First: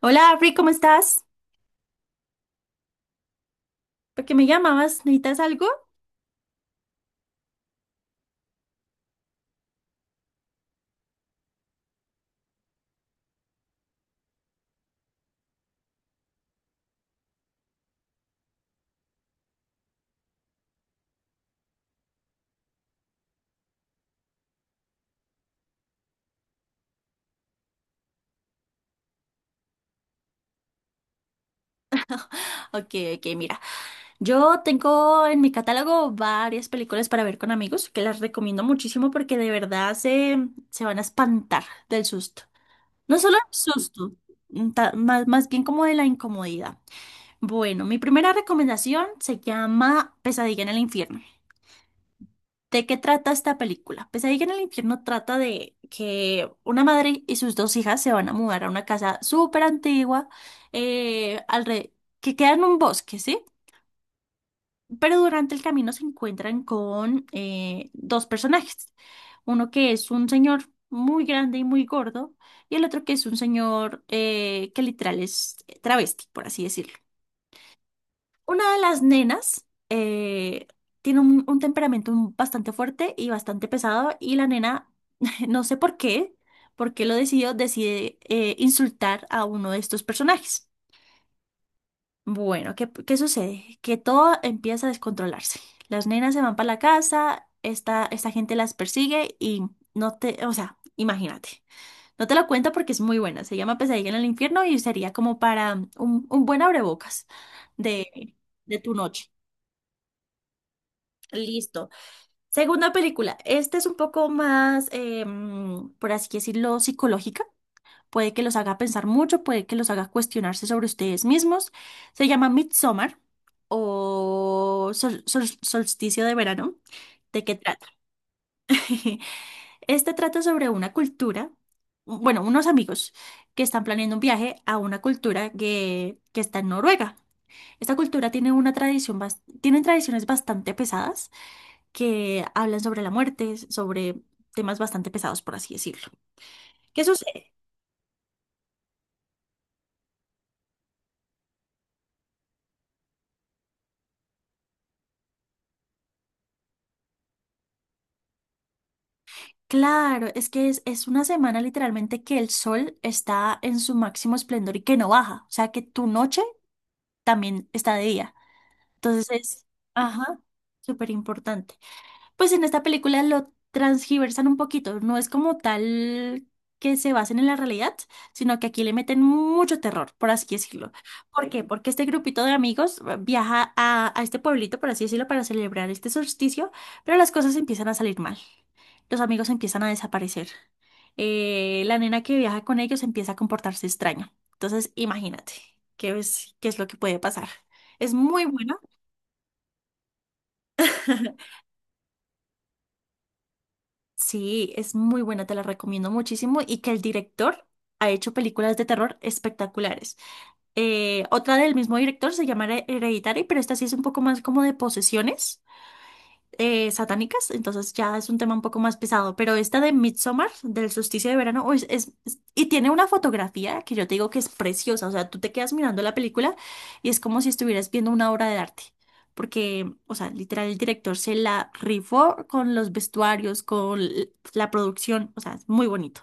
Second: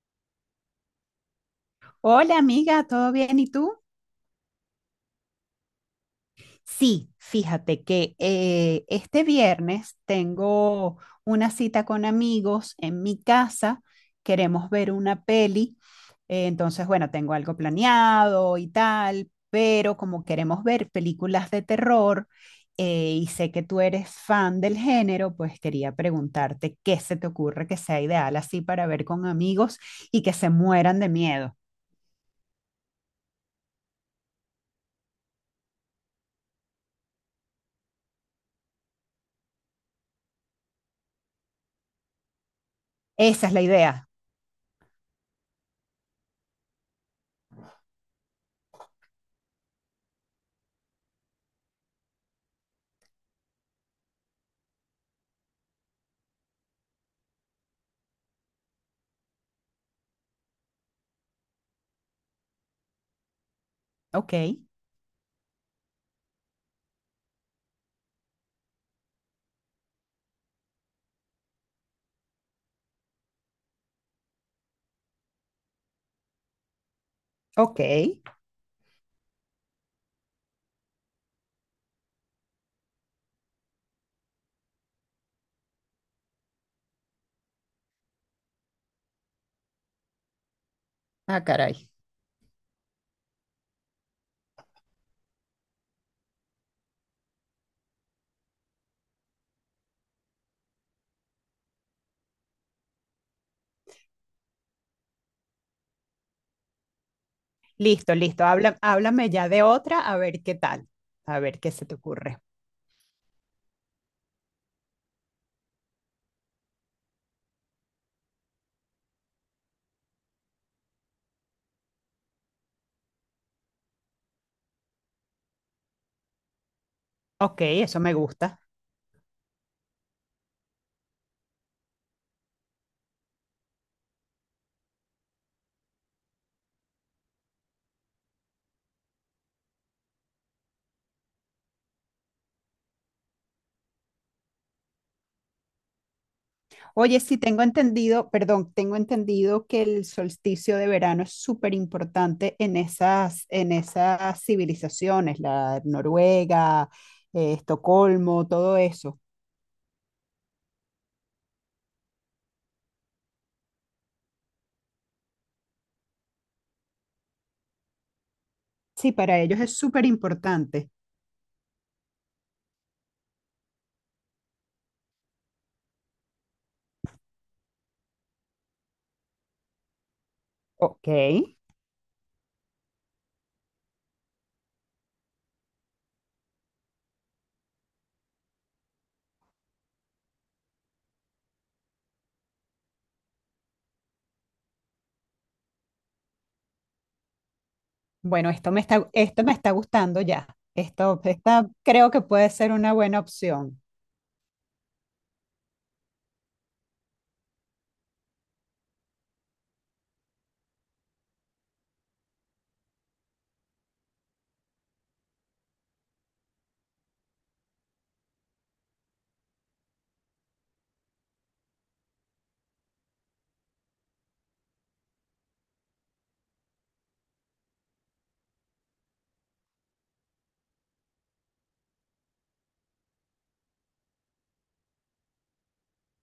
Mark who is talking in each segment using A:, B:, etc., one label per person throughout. A: Hola, Afri, ¿cómo estás?
B: Hola amiga, ¿todo bien? ¿Y tú?
A: ¿Por qué me llamabas? ¿Necesitas algo?
B: Sí, fíjate que este viernes tengo una cita con amigos en mi casa. Queremos ver una peli. Entonces, bueno, tengo algo planeado y tal, pero como queremos ver películas de terror, y sé que tú eres fan del género, pues quería preguntarte qué se te ocurre que sea ideal así para ver con amigos y que se mueran de miedo.
A: Ok, ok, mira. Yo tengo en mi catálogo varias películas para ver con amigos que las recomiendo muchísimo porque de verdad se van a espantar del susto. No solo el
B: Esa es la idea.
A: susto, más bien como de la incomodidad. Bueno, mi primera recomendación se llama Pesadilla en el Infierno. ¿De qué trata esta película? Pesadilla en el Infierno trata de que una madre y sus dos hijas se van a mudar a una casa súper antigua eh, alre- que queda en un bosque, ¿sí?
B: Ok,
A: Pero durante el camino se encuentran con dos personajes. Uno que es un señor muy grande y muy gordo y el otro que es un señor que literal es travesti, por así decirlo.
B: ok.
A: Una de las nenas tiene un temperamento bastante fuerte y bastante pesado y la nena, no sé por qué, porque lo decidió, decide insultar a uno de estos personajes.
B: Ah, caray.
A: Bueno, ¿qué sucede? Que todo empieza a descontrolarse. Las nenas se van para la casa, esta gente las persigue y no te, o sea, imagínate. No te lo cuento porque es muy buena. Se llama Pesadilla en el Infierno y sería como para un buen abrebocas
B: Listo,
A: de,
B: listo. Habla,
A: de tu
B: háblame
A: noche.
B: ya de otra, a ver qué tal, a ver qué se
A: Listo.
B: te ocurre.
A: Segunda película. Esta es un poco más, por así decirlo, psicológica. Puede que los haga pensar mucho, puede que los haga cuestionarse sobre ustedes mismos. Se llama Midsommar o Solsticio de Verano. ¿De qué
B: Ok,
A: trata?
B: eso me gusta.
A: Este trata sobre una cultura, bueno, unos amigos que están planeando un viaje a una cultura que está en Noruega. Esta cultura tiene una tradición, tienen tradiciones bastante pesadas que hablan sobre la muerte, sobre temas bastante pesados, por así decirlo. ¿Qué
B: Oye, sí,
A: sucede?
B: tengo entendido, perdón, tengo entendido que el solsticio de verano es súper importante en esas civilizaciones, la Noruega, Estocolmo, todo eso.
A: Claro, es que es una semana literalmente que el sol está en su máximo esplendor y que no baja, o sea que tu noche también está de día.
B: Sí,
A: Entonces
B: para ellos
A: es,
B: es súper
A: ajá,
B: importante.
A: súper importante. Pues en esta película lo transgiversan un poquito, no es como tal que se basen en la realidad, sino que aquí le meten mucho terror, por así decirlo.
B: Ok,
A: ¿Por qué? Porque este grupito de amigos viaja a este pueblito, por así decirlo, para celebrar este solsticio, pero las cosas empiezan a salir mal. Los amigos empiezan a desaparecer. La nena que viaja con ellos empieza a comportarse extraño. Entonces, imagínate qué es lo que puede pasar. Es muy
B: bueno,
A: bueno.
B: esto me está gustando ya. Esto, esta creo que puede ser una buena opción.
A: Sí, es muy buena, te la recomiendo muchísimo y que el director ha hecho películas de terror espectaculares. Otra del mismo director se llama Hereditary, pero esta sí es un poco más como de posesiones satánicas, entonces ya es un tema un poco más pesado, pero esta de Midsommar, del solsticio de verano, uy, y tiene una fotografía que yo te digo que es preciosa, o sea, tú te quedas mirando la película y es como si estuvieras viendo una obra de arte, porque, o sea, literal, el director se la rifó con los vestuarios, con la producción, o sea, es muy bonito.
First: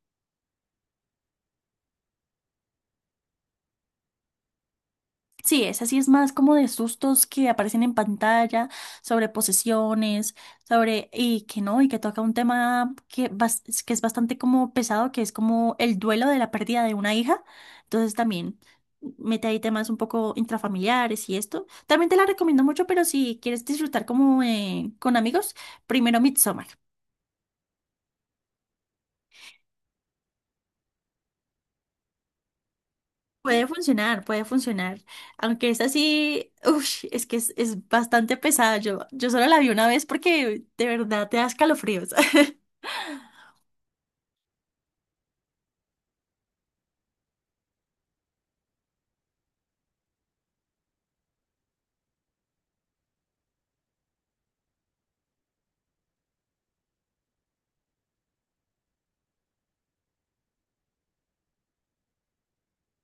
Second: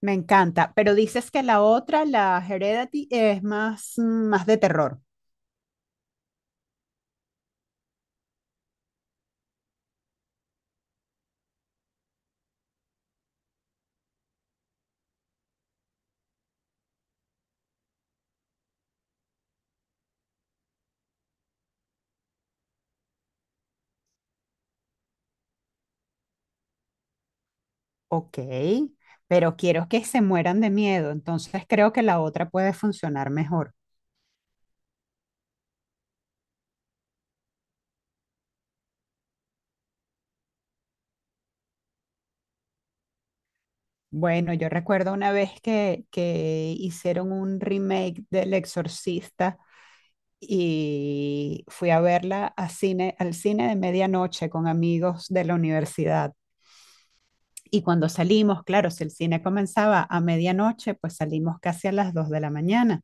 B: Me encanta, pero dices que la otra, la Heredity, es más, mm, más de terror.
A: Sí, esa sí es más como de sustos que aparecen en pantalla, sobre posesiones, sobre, y que no, y que toca un tema que es bastante como pesado, que es como el duelo de la pérdida de una hija. Entonces también mete ahí temas un poco intrafamiliares y esto. También te la recomiendo mucho, pero si quieres disfrutar como con amigos, primero Midsommar.
B: Ok, pero quiero que se mueran de miedo, entonces creo que la otra puede funcionar
A: Puede
B: mejor.
A: funcionar, puede funcionar. Aunque es así, uff, es que es bastante pesada. Yo solo la vi una vez porque de verdad te da escalofríos.
B: Bueno, yo recuerdo una vez que hicieron un remake del Exorcista y fui a verla a cine, al cine de medianoche con amigos de la universidad. Y cuando salimos, claro, si el cine comenzaba a medianoche, pues salimos casi a las 2 de la mañana.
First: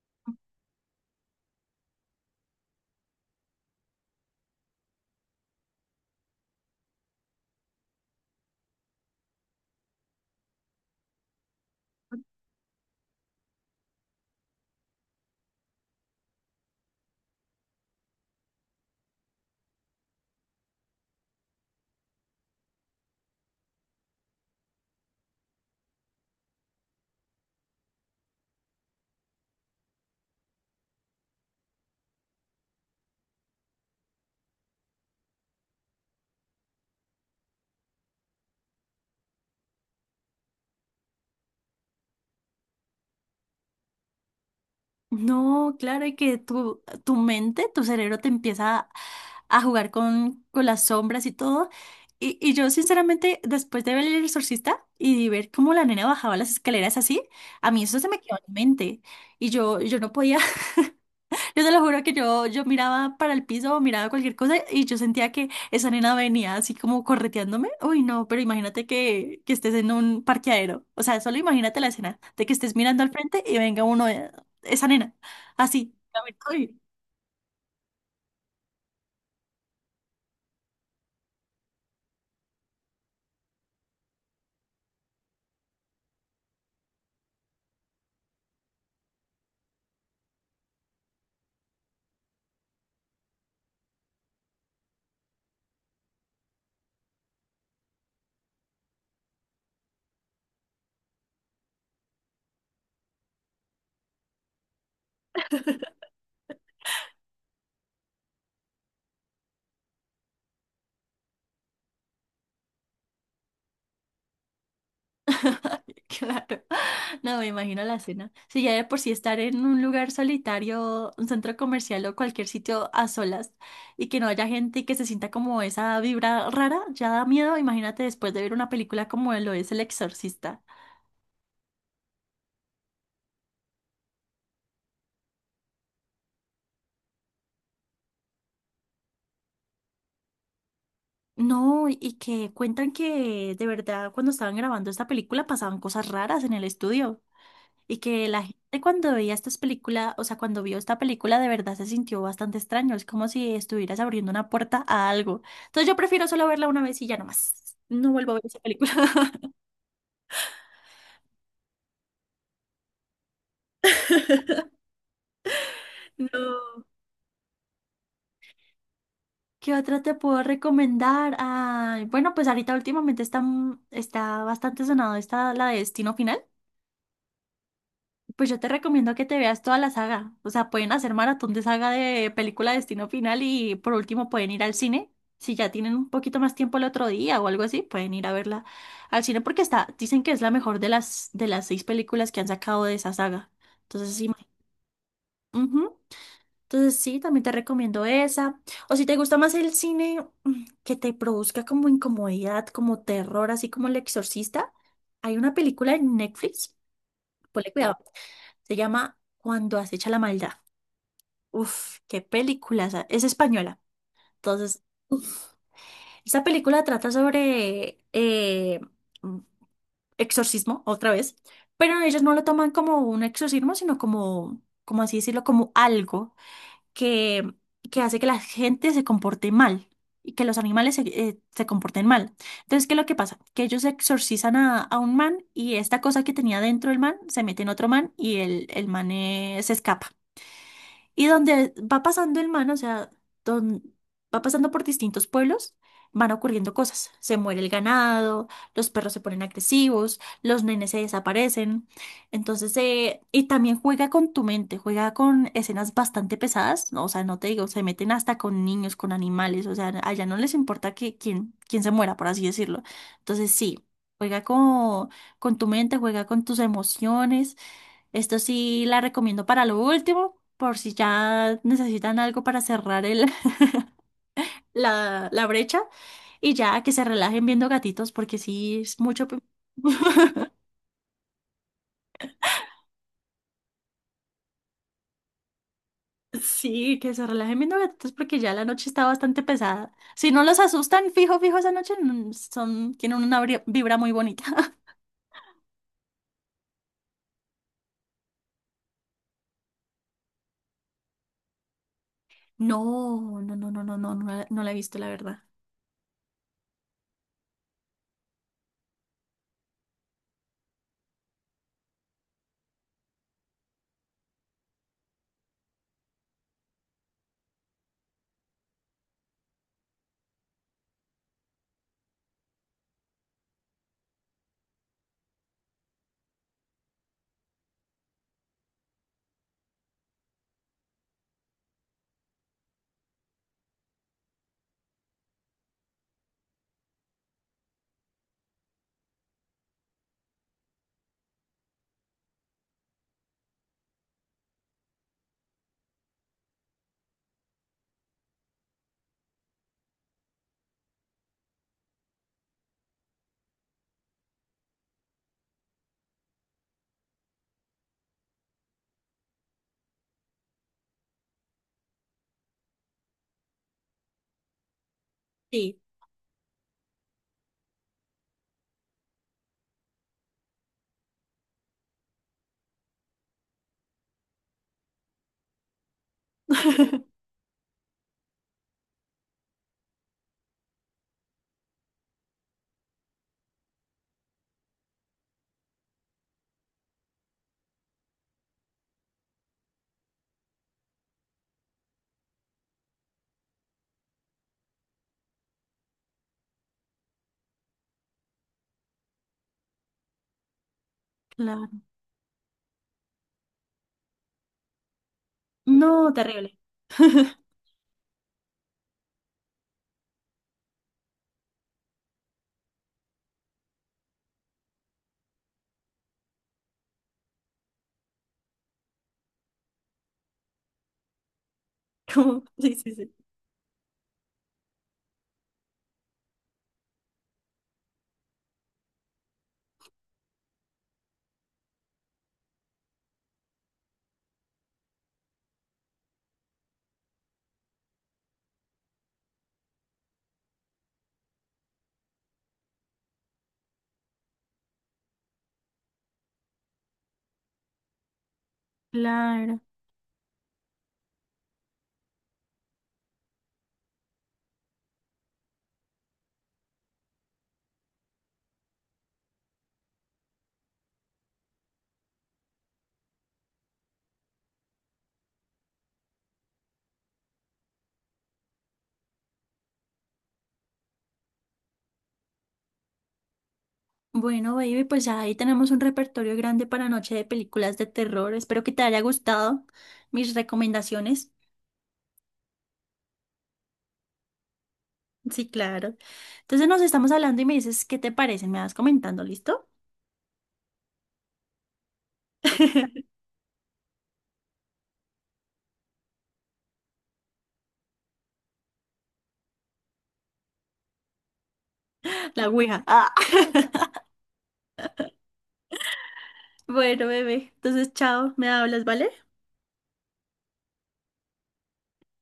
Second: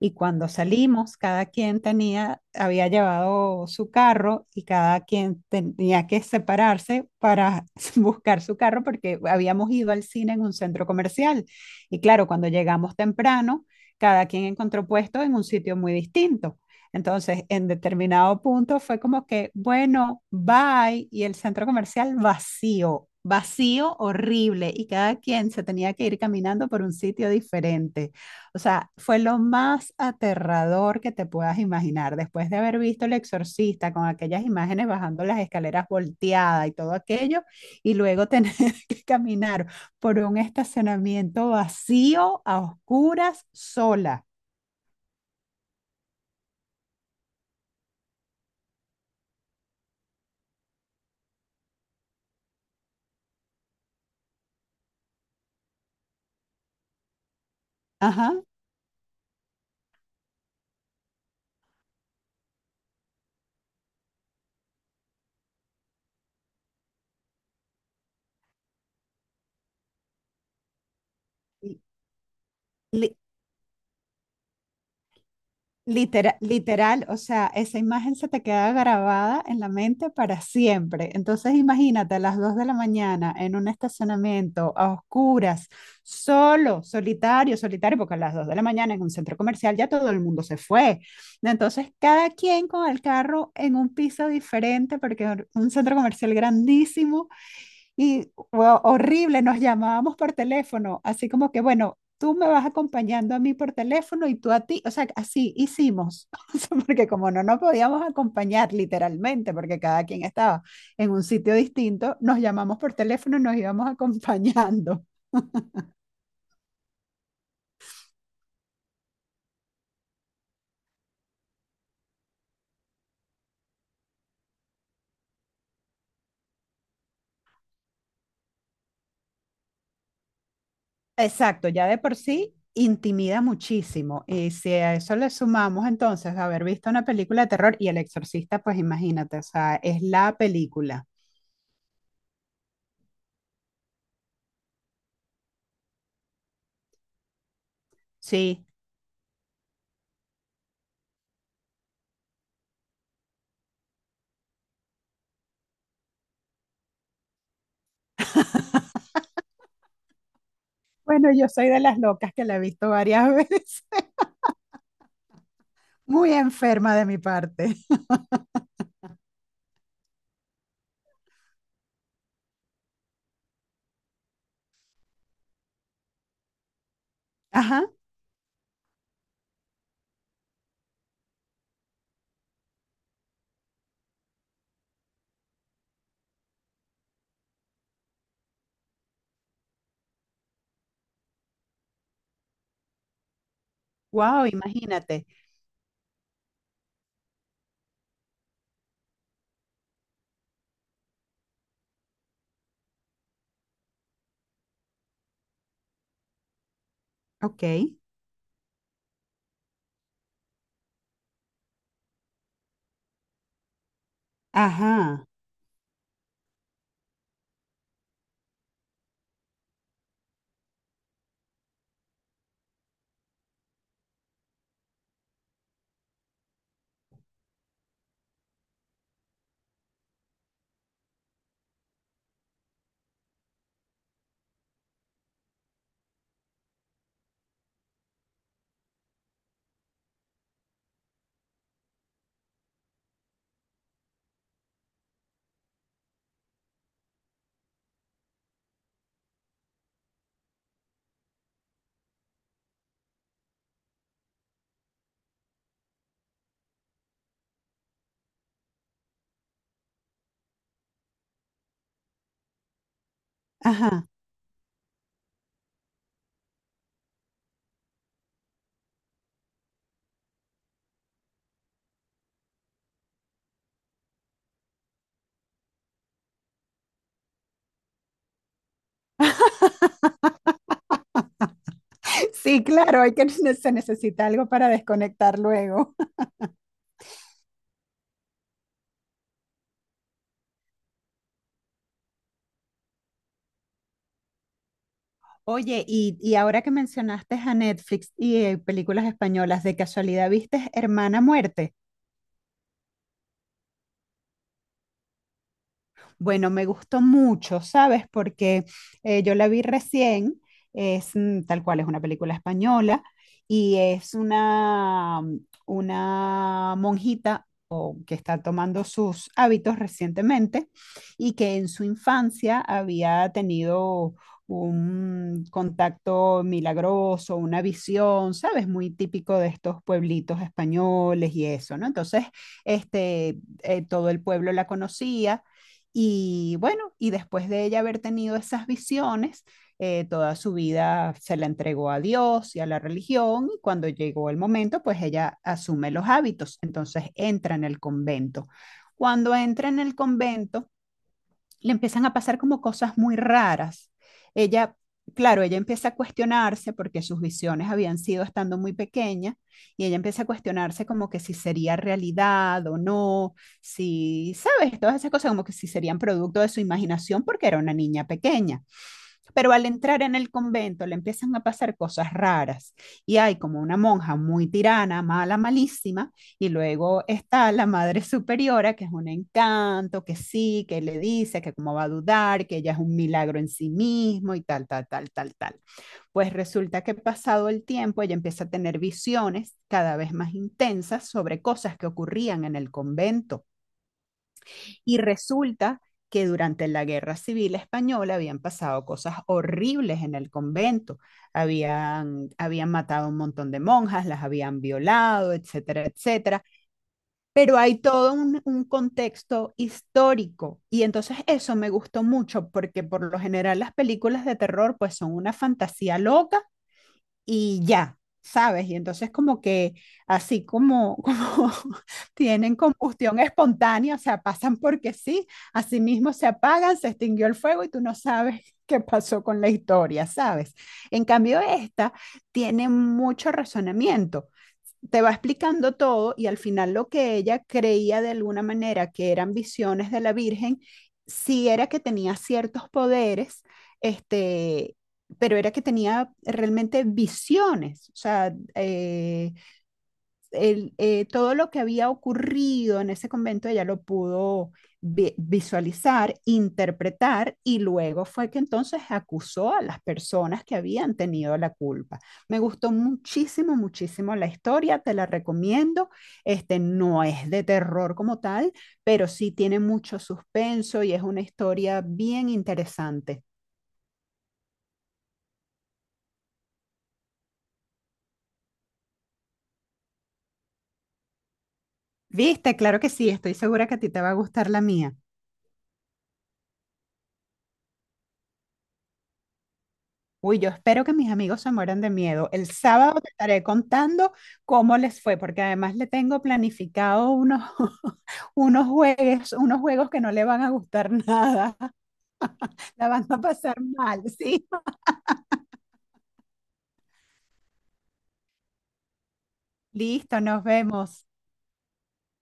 B: Y cuando salimos, cada quien tenía, había llevado su carro y cada quien tenía que separarse para buscar su carro porque habíamos ido al cine en un centro comercial. Y claro, cuando llegamos temprano, cada quien encontró puesto en un sitio muy distinto. Entonces, en determinado punto fue como que, bueno, bye, y el centro comercial vacío, vacío, horrible, y cada quien se tenía que ir caminando por un sitio diferente. O sea, fue lo más aterrador que te puedas imaginar. Después de haber visto El Exorcista con aquellas imágenes bajando las escaleras volteadas y todo aquello, y luego tener que caminar por un estacionamiento vacío, a oscuras, sola.
A: No, claro, y que tu mente, tu cerebro te empieza a jugar con las sombras y todo. Y yo, sinceramente, después de ver El Exorcista y ver cómo la nena bajaba las escaleras así, a mí eso se me quedó
B: Ajá.
A: en mente. Yo no podía, yo te lo juro que yo miraba para el piso, miraba cualquier cosa y yo sentía que esa nena venía así como correteándome. Uy, no, pero imagínate que estés en un parqueadero. O sea, solo
B: Y
A: imagínate la escena de que estés mirando al
B: li-
A: frente y venga uno, esa nena, así.
B: literal,
A: Uy.
B: literal, o sea, esa imagen se te queda grabada en la mente para siempre. Entonces, imagínate a las 2 de la mañana en un estacionamiento a oscuras, solo, solitario, solitario, porque a las 2 de la mañana en un centro comercial ya todo el mundo se fue. Entonces, cada quien con el carro en un piso diferente, porque es un centro comercial grandísimo y fue horrible, nos llamábamos por teléfono, así como que, bueno, tú me vas acompañando a mí por teléfono y tú a ti, o sea, así hicimos. O sea, porque como no nos podíamos acompañar literalmente, porque cada quien estaba en un sitio distinto, nos llamamos por teléfono y nos íbamos acompañando.
A: Claro, no me imagino la escena. Si ya de por sí estar en un lugar solitario, un centro comercial o cualquier sitio a solas y que no haya gente y que se sienta como esa vibra rara, ya da miedo. Imagínate después de ver una película como lo es El Exorcista.
B: Exacto, ya de por sí intimida muchísimo. Y si a eso le sumamos entonces haber visto una película de terror y El Exorcista, pues imagínate, o sea, es la película.
A: No, y que cuentan que de verdad cuando estaban grabando esta película pasaban cosas raras en el estudio. Y que la
B: Sí,
A: gente cuando veía estas películas, o sea, cuando vio esta película, de verdad se sintió bastante extraño. Es como si estuvieras abriendo una puerta a algo. Entonces yo prefiero solo verla una vez y ya no más. No vuelvo a ver esa película.
B: bueno, yo soy de las locas que la he visto varias veces. Muy
A: No.
B: enferma de mi parte.
A: ¿Qué otra te puedo recomendar? Ay, bueno, pues ahorita últimamente está bastante sonado esta, la de Destino Final.
B: Ajá.
A: Pues yo te recomiendo que te veas toda la saga. O sea, pueden hacer maratón de saga de película Destino Final y por último pueden ir al cine. Si ya tienen un poquito más tiempo el otro día o algo así, pueden ir a verla al cine porque está, dicen que es la mejor de de las seis películas que han sacado de esa saga. Entonces, sí,
B: Wow, imagínate.
A: ujú. Entonces sí, también te recomiendo esa. O si te gusta más el cine que te produzca como incomodidad, como terror, así como El Exorcista, hay una película en Netflix.
B: Ok.
A: Ponle cuidado, se llama Cuando Acecha la Maldad. Uf, qué película. Es española. Entonces,
B: Ajá.
A: esta película trata sobre mm, exorcismo, otra vez, pero ellos no lo toman como un exorcismo, sino como, como así decirlo, como algo que, que hace que la gente se comporte mal y que los animales se comporten mal. Entonces, ¿qué es lo que pasa? Que ellos exorcizan a un man y esta cosa que tenía dentro el man se mete en otro man y el man se escapa. Y donde va pasando el man, o sea, don- va pasando por distintos pueblos, van ocurriendo cosas. Se muere el ganado, los perros se ponen agresivos, los nenes se desaparecen. Entonces, y también juega con tu mente, juega con escenas bastante pesadas, ¿no? O sea, no te digo, se meten hasta con niños, con animales. O sea, allá no les importa quién se muera, por así decirlo. Entonces, sí,
B: Ajá.
A: juega con tu mente, juega con tus emociones. Esto sí la recomiendo para lo último, por si ya necesitan algo para cerrar la brecha y ya que se relajen viendo gatitos, porque sí es mucho.
B: Sí, claro, hay que se necesita algo para desconectar luego.
A: Sí, que se relajen viendo gatitos porque ya la noche está bastante pesada. Si no los asustan, fijo, fijo, esa noche son, tienen una vibra muy bonita.
B: Oye, y ahora que mencionaste a Netflix y películas españolas, ¿de casualidad viste Hermana Muerte?
A: No, no, no, no, no, no, no, la no la he visto, la verdad.
B: Bueno, me gustó mucho, ¿sabes? Porque yo la vi recién, es mm, tal cual, es una película española y es una monjita o que está tomando sus hábitos recientemente y que en su infancia había tenido un contacto milagroso, una visión, ¿sabes? Muy típico de estos pueblitos españoles y eso, ¿no? Entonces, este, todo el pueblo la conocía y bueno, y después de ella haber tenido esas visiones, toda su vida se la entregó a Dios y a la religión, y cuando llegó el momento, pues ella asume los hábitos, entonces entra en el convento. Cuando entra en el convento, le empiezan a pasar como cosas muy raras. Ella, claro, ella empieza a cuestionarse porque sus visiones habían sido estando muy pequeña y ella empieza a cuestionarse como que si sería realidad o no, si, sabes, todas esas cosas como que si
A: Sí.
B: serían producto de su imaginación porque era una niña pequeña. Pero al entrar en el convento le empiezan a pasar cosas raras y hay como una monja muy tirana, mala, malísima, y luego está la madre superiora, que es un encanto, que sí, que le dice que cómo va a dudar, que ella es un milagro en sí mismo y tal, tal, tal, tal, tal. Pues resulta que pasado el tiempo ella empieza a tener visiones cada vez más intensas sobre cosas que ocurrían en el convento y resulta que durante la Guerra Civil Española habían pasado cosas horribles en el convento.
A: Claro.
B: Habían, habían matado a un montón de monjas, las habían violado, etcétera,
A: No,
B: etcétera.
A: terrible.
B: Pero hay todo un contexto histórico y entonces eso me gustó mucho porque por lo general las películas de terror pues son una fantasía loca y ya, ¿sabes? Y entonces como que así como, como tienen
A: Sí, sí, sí.
B: combustión espontánea, o sea, pasan porque sí, así mismo se apagan, se extinguió el fuego y tú no sabes qué pasó con la historia, ¿sabes? En cambio, esta tiene mucho razonamiento, te va explicando todo y al final lo que ella creía de alguna manera que eran visiones de la Virgen, sí era que tenía ciertos poderes, este, pero era que tenía realmente visiones, o sea,
A: Claro.
B: todo lo que había ocurrido en ese convento ella lo pudo visualizar, interpretar y luego fue que entonces acusó a las personas que habían tenido la culpa. Me gustó muchísimo, muchísimo la historia, te la recomiendo. Este no es de terror como tal, pero sí tiene mucho suspenso y es una historia bien interesante.
A: Bueno, baby, pues ya ahí tenemos un repertorio grande para noche de películas de terror. Espero que te haya gustado mis recomendaciones.
B: ¿Viste? Claro que sí, estoy segura que a ti te va a gustar la mía.
A: Sí, claro. Entonces nos estamos hablando y me dices qué te parece. Me vas comentando, ¿listo?
B: Uy, yo espero que mis amigos se mueran de miedo. El sábado te estaré contando cómo les fue, porque además le tengo planificado unos, unos juegos que no le van a gustar nada.
A: La ouija.
B: La van
A: Ah.
B: a pasar mal, ¿sí?
A: Bueno, bebé. Entonces, chao. Me hablas, ¿vale?
B: Listo, nos vemos.